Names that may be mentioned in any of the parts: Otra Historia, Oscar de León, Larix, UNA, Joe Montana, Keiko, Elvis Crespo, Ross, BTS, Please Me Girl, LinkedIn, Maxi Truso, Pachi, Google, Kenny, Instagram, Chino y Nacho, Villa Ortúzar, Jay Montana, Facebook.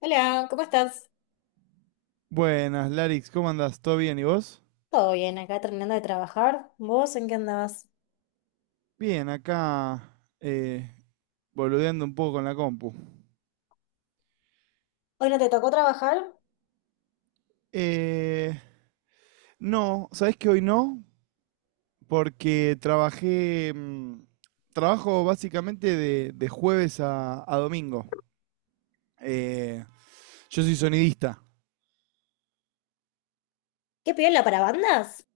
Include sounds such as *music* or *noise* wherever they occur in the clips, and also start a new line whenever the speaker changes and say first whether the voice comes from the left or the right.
left: Hola, ¿cómo estás?
right: Buenas, Larix, ¿cómo andás? ¿Todo bien? ¿Y vos?
left: Todo bien, acá terminando de trabajar. ¿Vos en qué andabas?
right: Bien, acá boludeando un poco con la compu.
left: ¿Hoy no te tocó trabajar?
right: Eh, no, ¿sabés que hoy no? Porque trabajé, trabajo básicamente de jueves a domingo. Eh, yo soy sonidista,
left: ¿Qué piola para bandas?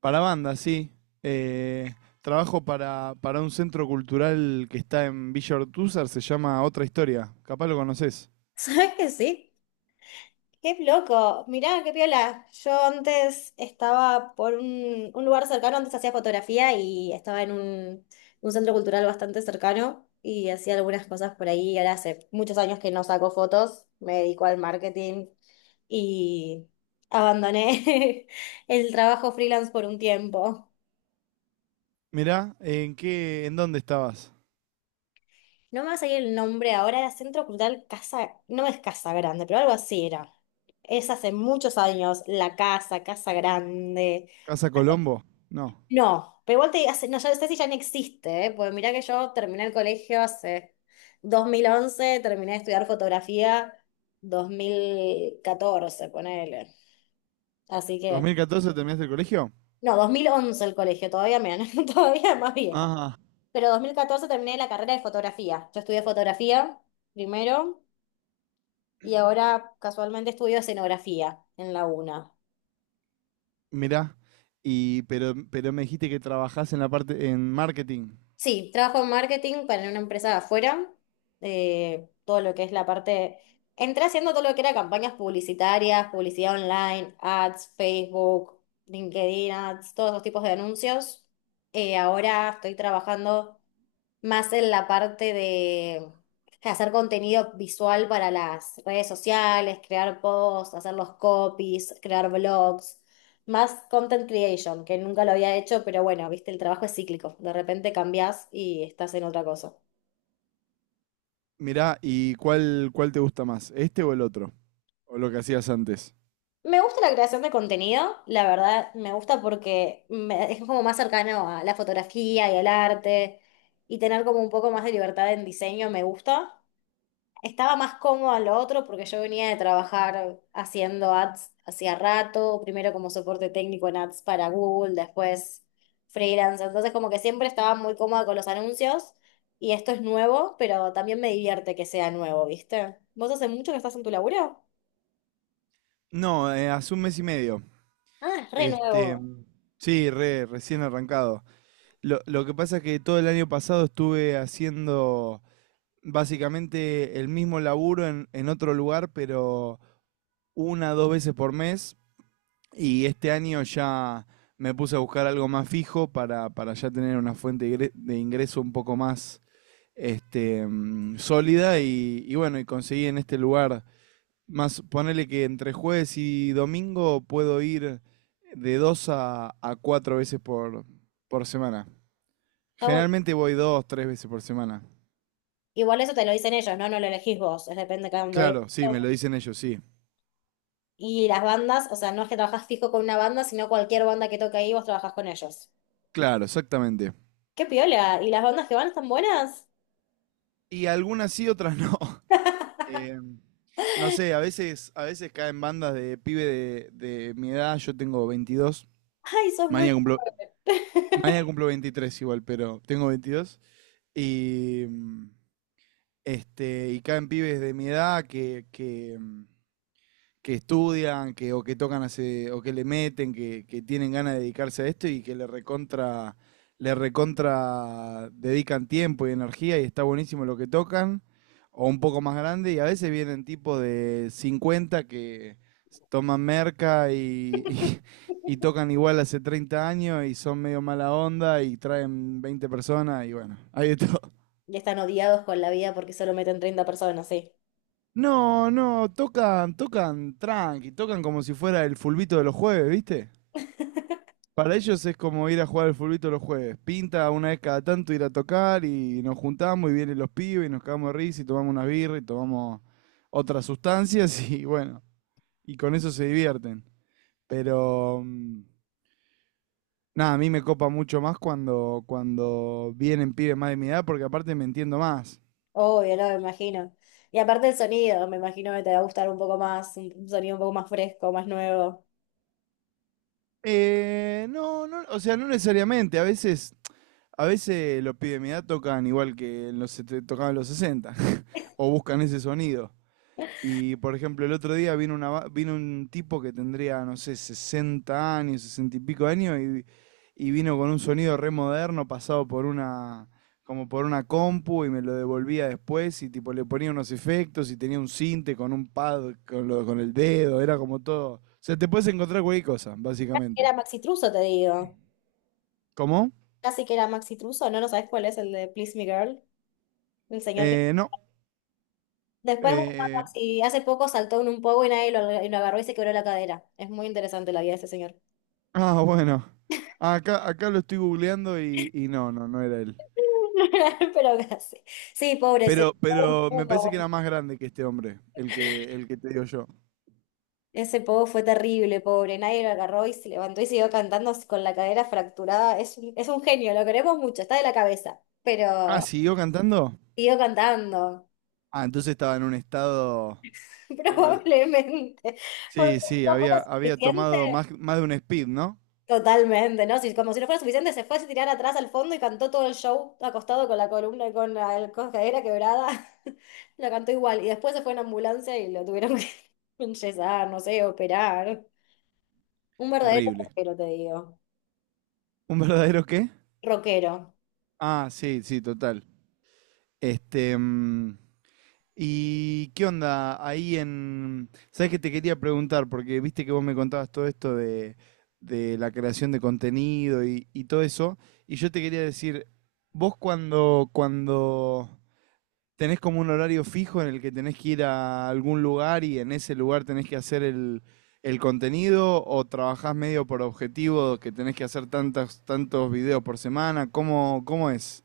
right: para banda, sí. Eh, Trabajo para un centro cultural que está en Villa Ortúzar, se llama Otra Historia, capaz lo conoces.
left: *laughs* ¿Sabes que sí? ¡Qué loco! Mirá, qué piola. Yo antes estaba por un lugar cercano, antes hacía fotografía y estaba en un centro cultural bastante cercano y hacía algunas cosas por ahí. Y ahora hace muchos años que no saco fotos, me dedico al marketing y abandoné *laughs* el trabajo freelance por un tiempo.
right: Mirá, ¿en dónde estabas?
left: No me va a salir el nombre ahora, era Centro Cultural Casa, no es Casa Grande, pero algo así era. Es hace muchos años, La Casa, Casa Grande.
right: ¿Casa Colombo? No.
left: No, pero igual te hace, no, ya sé si ya no existe, ¿eh? Porque mirá que yo terminé el colegio hace dos mil once, terminé de estudiar fotografía 2014, ponele. Así que
right: ¿2014 terminaste el colegio?
left: no, 2011 el colegio, *laughs* todavía más vieja.
right: Ajá,
left: Pero 2014 terminé la carrera de fotografía. Yo estudié fotografía primero, y ahora casualmente estudio escenografía en la UNA.
right: mirá. Y pero me dijiste que trabajás en la parte en marketing.
left: Sí, trabajo en marketing para una empresa de afuera, todo lo que es la parte... Entré haciendo todo lo que era campañas publicitarias, publicidad online, ads, Facebook, LinkedIn ads, todos esos tipos de anuncios. Ahora estoy trabajando más en la parte de hacer contenido visual para las redes sociales, crear posts, hacer los copies, crear blogs. Más content creation, que nunca lo había hecho, pero bueno, viste, el trabajo es cíclico. De repente cambias y estás en otra cosa.
right: Mirá, ¿y cuál te gusta más? ¿Este o el otro? ¿O lo que hacías antes?
left: Me gusta la creación de contenido, la verdad, me gusta porque es como más cercano a la fotografía y al arte. Y tener como un poco más de libertad en diseño me gusta. Estaba más cómodo en lo otro porque yo venía de trabajar haciendo ads hacía rato, primero como soporte técnico en ads para Google, después freelance, entonces como que siempre estaba muy cómoda con los anuncios, y esto es nuevo, pero también me divierte que sea nuevo, ¿viste? ¿Vos hace mucho que estás en tu laburo?
right: No, hace un mes y medio.
left: Ah, es re
right: Este,
left: nuevo.
right: sí, recién arrancado. Lo que pasa es que todo el año pasado estuve haciendo básicamente el mismo laburo en otro lugar, pero una, dos veces por mes. Y este año ya me puse a buscar algo más fijo para ya tener una fuente de de ingreso un poco más este, sólida. Y bueno, y conseguí en este lugar, más ponele que entre jueves y domingo puedo ir de dos a cuatro veces por semana.
left: Está bueno.
right: Generalmente voy dos, tres veces por semana.
left: Igual eso te lo dicen ellos, ¿no? No lo elegís vos, es depende de cada uno. Y
right: Claro, sí, me lo dicen ellos, sí.
left: las bandas, o sea, no es que trabajás fijo con una banda, sino cualquier banda que toque ahí, vos trabajás con ellos.
right: Claro, exactamente.
left: ¡Qué piola! ¿Y las bandas que van están buenas?
right: Y algunas sí, otras no. *laughs* Eh, no sé, a veces caen bandas de de mi edad. Yo tengo veintidós,
left: Ay, sos muy...
right: mañana cumplo 23 igual, pero tengo 22 y, y caen pibes de mi edad que estudian, que, o que tocan hace, o que le meten, que tienen ganas de dedicarse a esto y que le le recontra dedican tiempo y energía y está buenísimo lo que tocan, o un poco más grande, y a veces vienen tipos de 50 que toman merca y
left: *laughs*
right: tocan igual hace 30 años y son medio mala onda y traen 20 personas y bueno, hay de todo.
left: Ya están odiados con la vida porque solo meten 30 personas, sí.
right: No, no, tocan, tocan tranqui, tocan como si fuera el fulbito de los jueves, ¿viste? Para ellos es como ir a jugar al fulbito los jueves. Pinta una vez cada tanto ir a tocar y nos juntamos y vienen los pibes y nos cagamos de risa y tomamos unas birras y tomamos otras sustancias *laughs* y bueno, y con eso se divierten. Pero nada, a mí me copa mucho más cuando vienen pibes más de mi edad porque aparte me entiendo más.
left: Obvio, no, me imagino. Y aparte el sonido, me imagino que te va a gustar un poco más, un sonido un poco más fresco, más nuevo.
right: No, no, o sea, no necesariamente. A veces los pibes de mi edad tocan igual que en tocaban en los 60 *laughs* o buscan ese sonido. Y por ejemplo, el otro día vino un tipo que tendría, no sé, 60 años, 60 y pico años, y vino con un sonido re moderno pasado por como por una compu, y me lo devolvía después, y tipo le ponía unos efectos, y tenía un sinte con un pad con, con el dedo, era como todo. O sea, te puedes encontrar cualquier cosa,
left: Casi que era
right: básicamente.
left: Maxi Truso, te digo.
right: ¿Cómo?
left: Casi que era Maxi Truso, ¿no? ¿No sabes cuál es el de Please Me Girl? El señor que...
right: No.
left: Después, bueno,
right: eh,
left: si hace poco saltó en un poco y nadie lo, y lo agarró y se quebró la cadera. Es muy interesante la vida de ese señor.
right: ah, bueno. Acá lo estoy googleando y no, no, no era él.
left: *laughs* Pero casi. Sí, pobre, se...
right: Pero me parece que era más grande que este hombre, el el que te digo yo.
left: Ese pogo fue terrible, pobre. Nadie lo agarró y se levantó y siguió cantando con la cadera fracturada. Es un genio, lo queremos mucho, está de la cabeza.
right: Ah,
left: Pero
right: ¿siguió cantando?
left: siguió cantando,
right: Ah, entonces estaba en un estado.
left: *laughs*
right: eh,
left: probablemente. Porque
right: sí,
left: si
right: sí,
left: no fue
right: había
left: suficiente.
right: tomado más de un speed, ¿no?
left: Totalmente, ¿no? Si, como si no fuera suficiente, se fue a tirar atrás al fondo y cantó todo el show acostado con la columna y con la cadera quebrada. *laughs* Lo cantó igual. Y después se fue en ambulancia y lo tuvieron que *laughs* enyesar, no sé, operar. Un verdadero
right: Terrible.
left: rockero, te digo.
right: ¿Un verdadero qué?
left: Rockero.
right: Ah, sí, sí, total. Este. mm, ¿Y qué onda ahí en. ¿Sabes que te quería preguntar? Porque viste que vos me contabas todo esto de la creación de contenido y todo eso. Y yo te quería decir, vos cuando tenés como un horario fijo en el que tenés que ir a algún lugar y en ese lugar tenés que hacer el contenido o trabajás medio por objetivo que tenés que hacer tantos videos por semana. ¿Cómo, cómo es?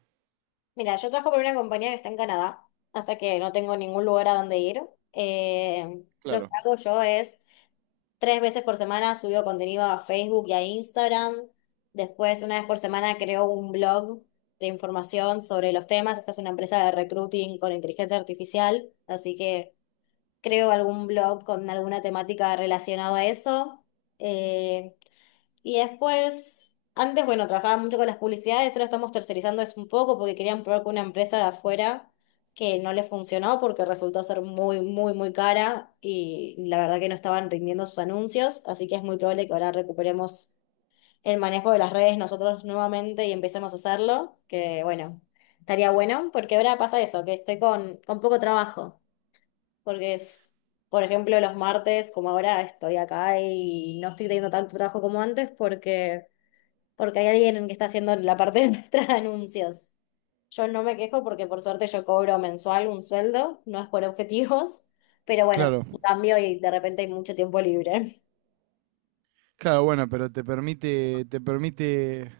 left: Mira, yo trabajo por una compañía que está en Canadá, así que no tengo ningún lugar a donde ir. Lo que
right: Claro.
left: hago yo es tres veces por semana subo contenido a Facebook y a Instagram. Después, una vez por semana creo un blog de información sobre los temas. Esta es una empresa de recruiting con inteligencia artificial, así que creo algún blog con alguna temática relacionada a eso. Eh, y después, antes, bueno, trabajaba mucho con las publicidades, ahora estamos tercerizando eso un poco porque querían probar con una empresa de afuera que no les funcionó porque resultó ser muy, muy, muy cara y la verdad que no estaban rindiendo sus anuncios, así que es muy probable que ahora recuperemos el manejo de las redes nosotros nuevamente y empecemos a hacerlo, que bueno, estaría bueno porque ahora pasa eso, que estoy con poco trabajo, porque es... Por ejemplo, los martes, como ahora estoy acá y no estoy teniendo tanto trabajo como antes porque hay alguien que está haciendo la parte de nuestros *laughs* anuncios. Yo no me quejo porque por suerte yo cobro mensual un sueldo, no es por objetivos, pero bueno, es
right: Claro,
left: un cambio y de repente hay mucho tiempo libre.
right: claro, bueno, pero te permite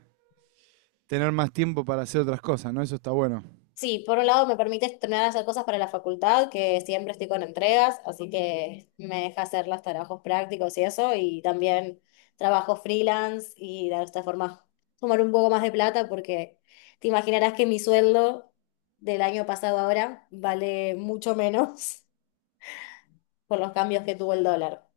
right: tener más tiempo para hacer otras cosas, ¿no? Eso está bueno.
left: Sí, por un lado me permite estrenar hacer cosas para la facultad, que siempre estoy con entregas, así que me deja hacer los trabajos prácticos y eso, y también trabajo freelance, y de esta forma tomar un poco más de plata porque te imaginarás que mi sueldo del año pasado ahora vale mucho menos, por los cambios que tuvo el dólar.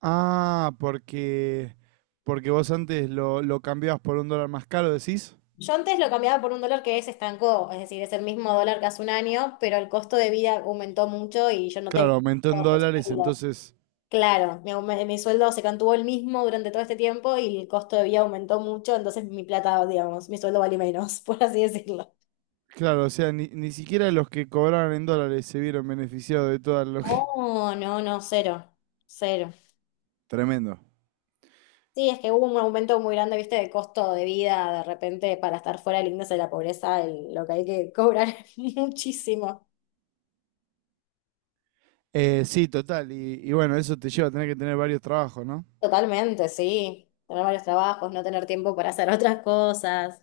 right: Ah, porque, porque vos antes lo cambiabas por un dólar más caro, decís.
left: Yo antes lo cambiaba por un dólar que se estancó, es decir, es el mismo dólar que hace un año, pero el costo de vida aumentó mucho y yo no tengo
right: Claro, aumentó en
left: ese
right: dólares,
left: sueldo.
right: entonces
left: Claro, mi sueldo se mantuvo el mismo durante todo este tiempo y el costo de vida aumentó mucho, entonces mi plata, digamos, mi sueldo vale menos, *laughs* por así decirlo.
right: claro, o sea, ni siquiera los que cobraban en dólares se vieron beneficiados de todo lo que...
left: Oh, no, no, cero, cero.
right: *laughs* Tremendo.
left: Sí, es que hubo un aumento muy grande, viste, de costo de vida, de repente para estar fuera del índice de la pobreza, lo que hay que cobrar *laughs* es muchísimo.
right: Sí, total. Y bueno, eso te lleva a tener que tener varios trabajos, ¿no?
left: Totalmente, sí. Tener varios trabajos, no tener tiempo para hacer *laughs* otras cosas.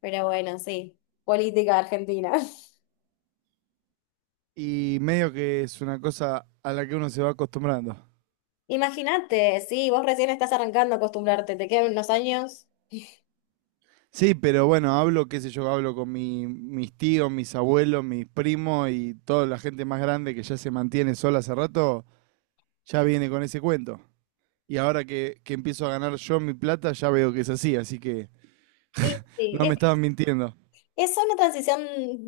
left: Pero bueno, sí. Política argentina. *laughs*
right: Y medio que es una cosa a la que uno se va acostumbrando.
left: Imagínate, sí, vos recién estás arrancando a acostumbrarte, te quedan unos años.
right: Sí, pero bueno, hablo, qué sé yo, hablo con mis tíos, mis abuelos, mis primos y toda la gente más grande que ya se mantiene sola hace rato, ya viene con ese cuento. Y ahora que empiezo a ganar yo mi plata, ya veo que es así, así que
left: Y sí,
right: no me estaban mintiendo.
left: es una transición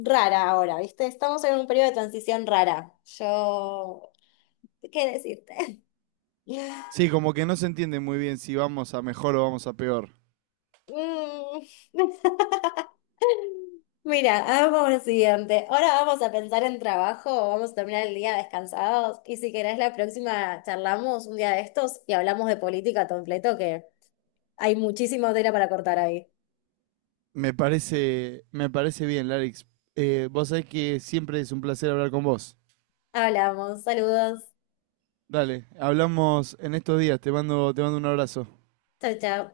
left: rara ahora, ¿viste? Estamos en un periodo de transición rara. Yo, ¿qué decirte? *laughs*
right: Sí, como que no se entiende muy bien si vamos a mejor o vamos a peor.
left: Mm. *laughs* Mira, hagamos lo siguiente. Ahora vamos a pensar en trabajo, vamos a terminar el día descansados y si querés la próxima charlamos un día de estos y hablamos de política completo, que hay muchísima tela para cortar ahí.
right: Me parece bien, Larix. Vos sabés que siempre es un placer hablar con vos.
left: Hablamos, saludos,
right: Dale, hablamos en estos días. Te mando un abrazo.
left: chao, chao.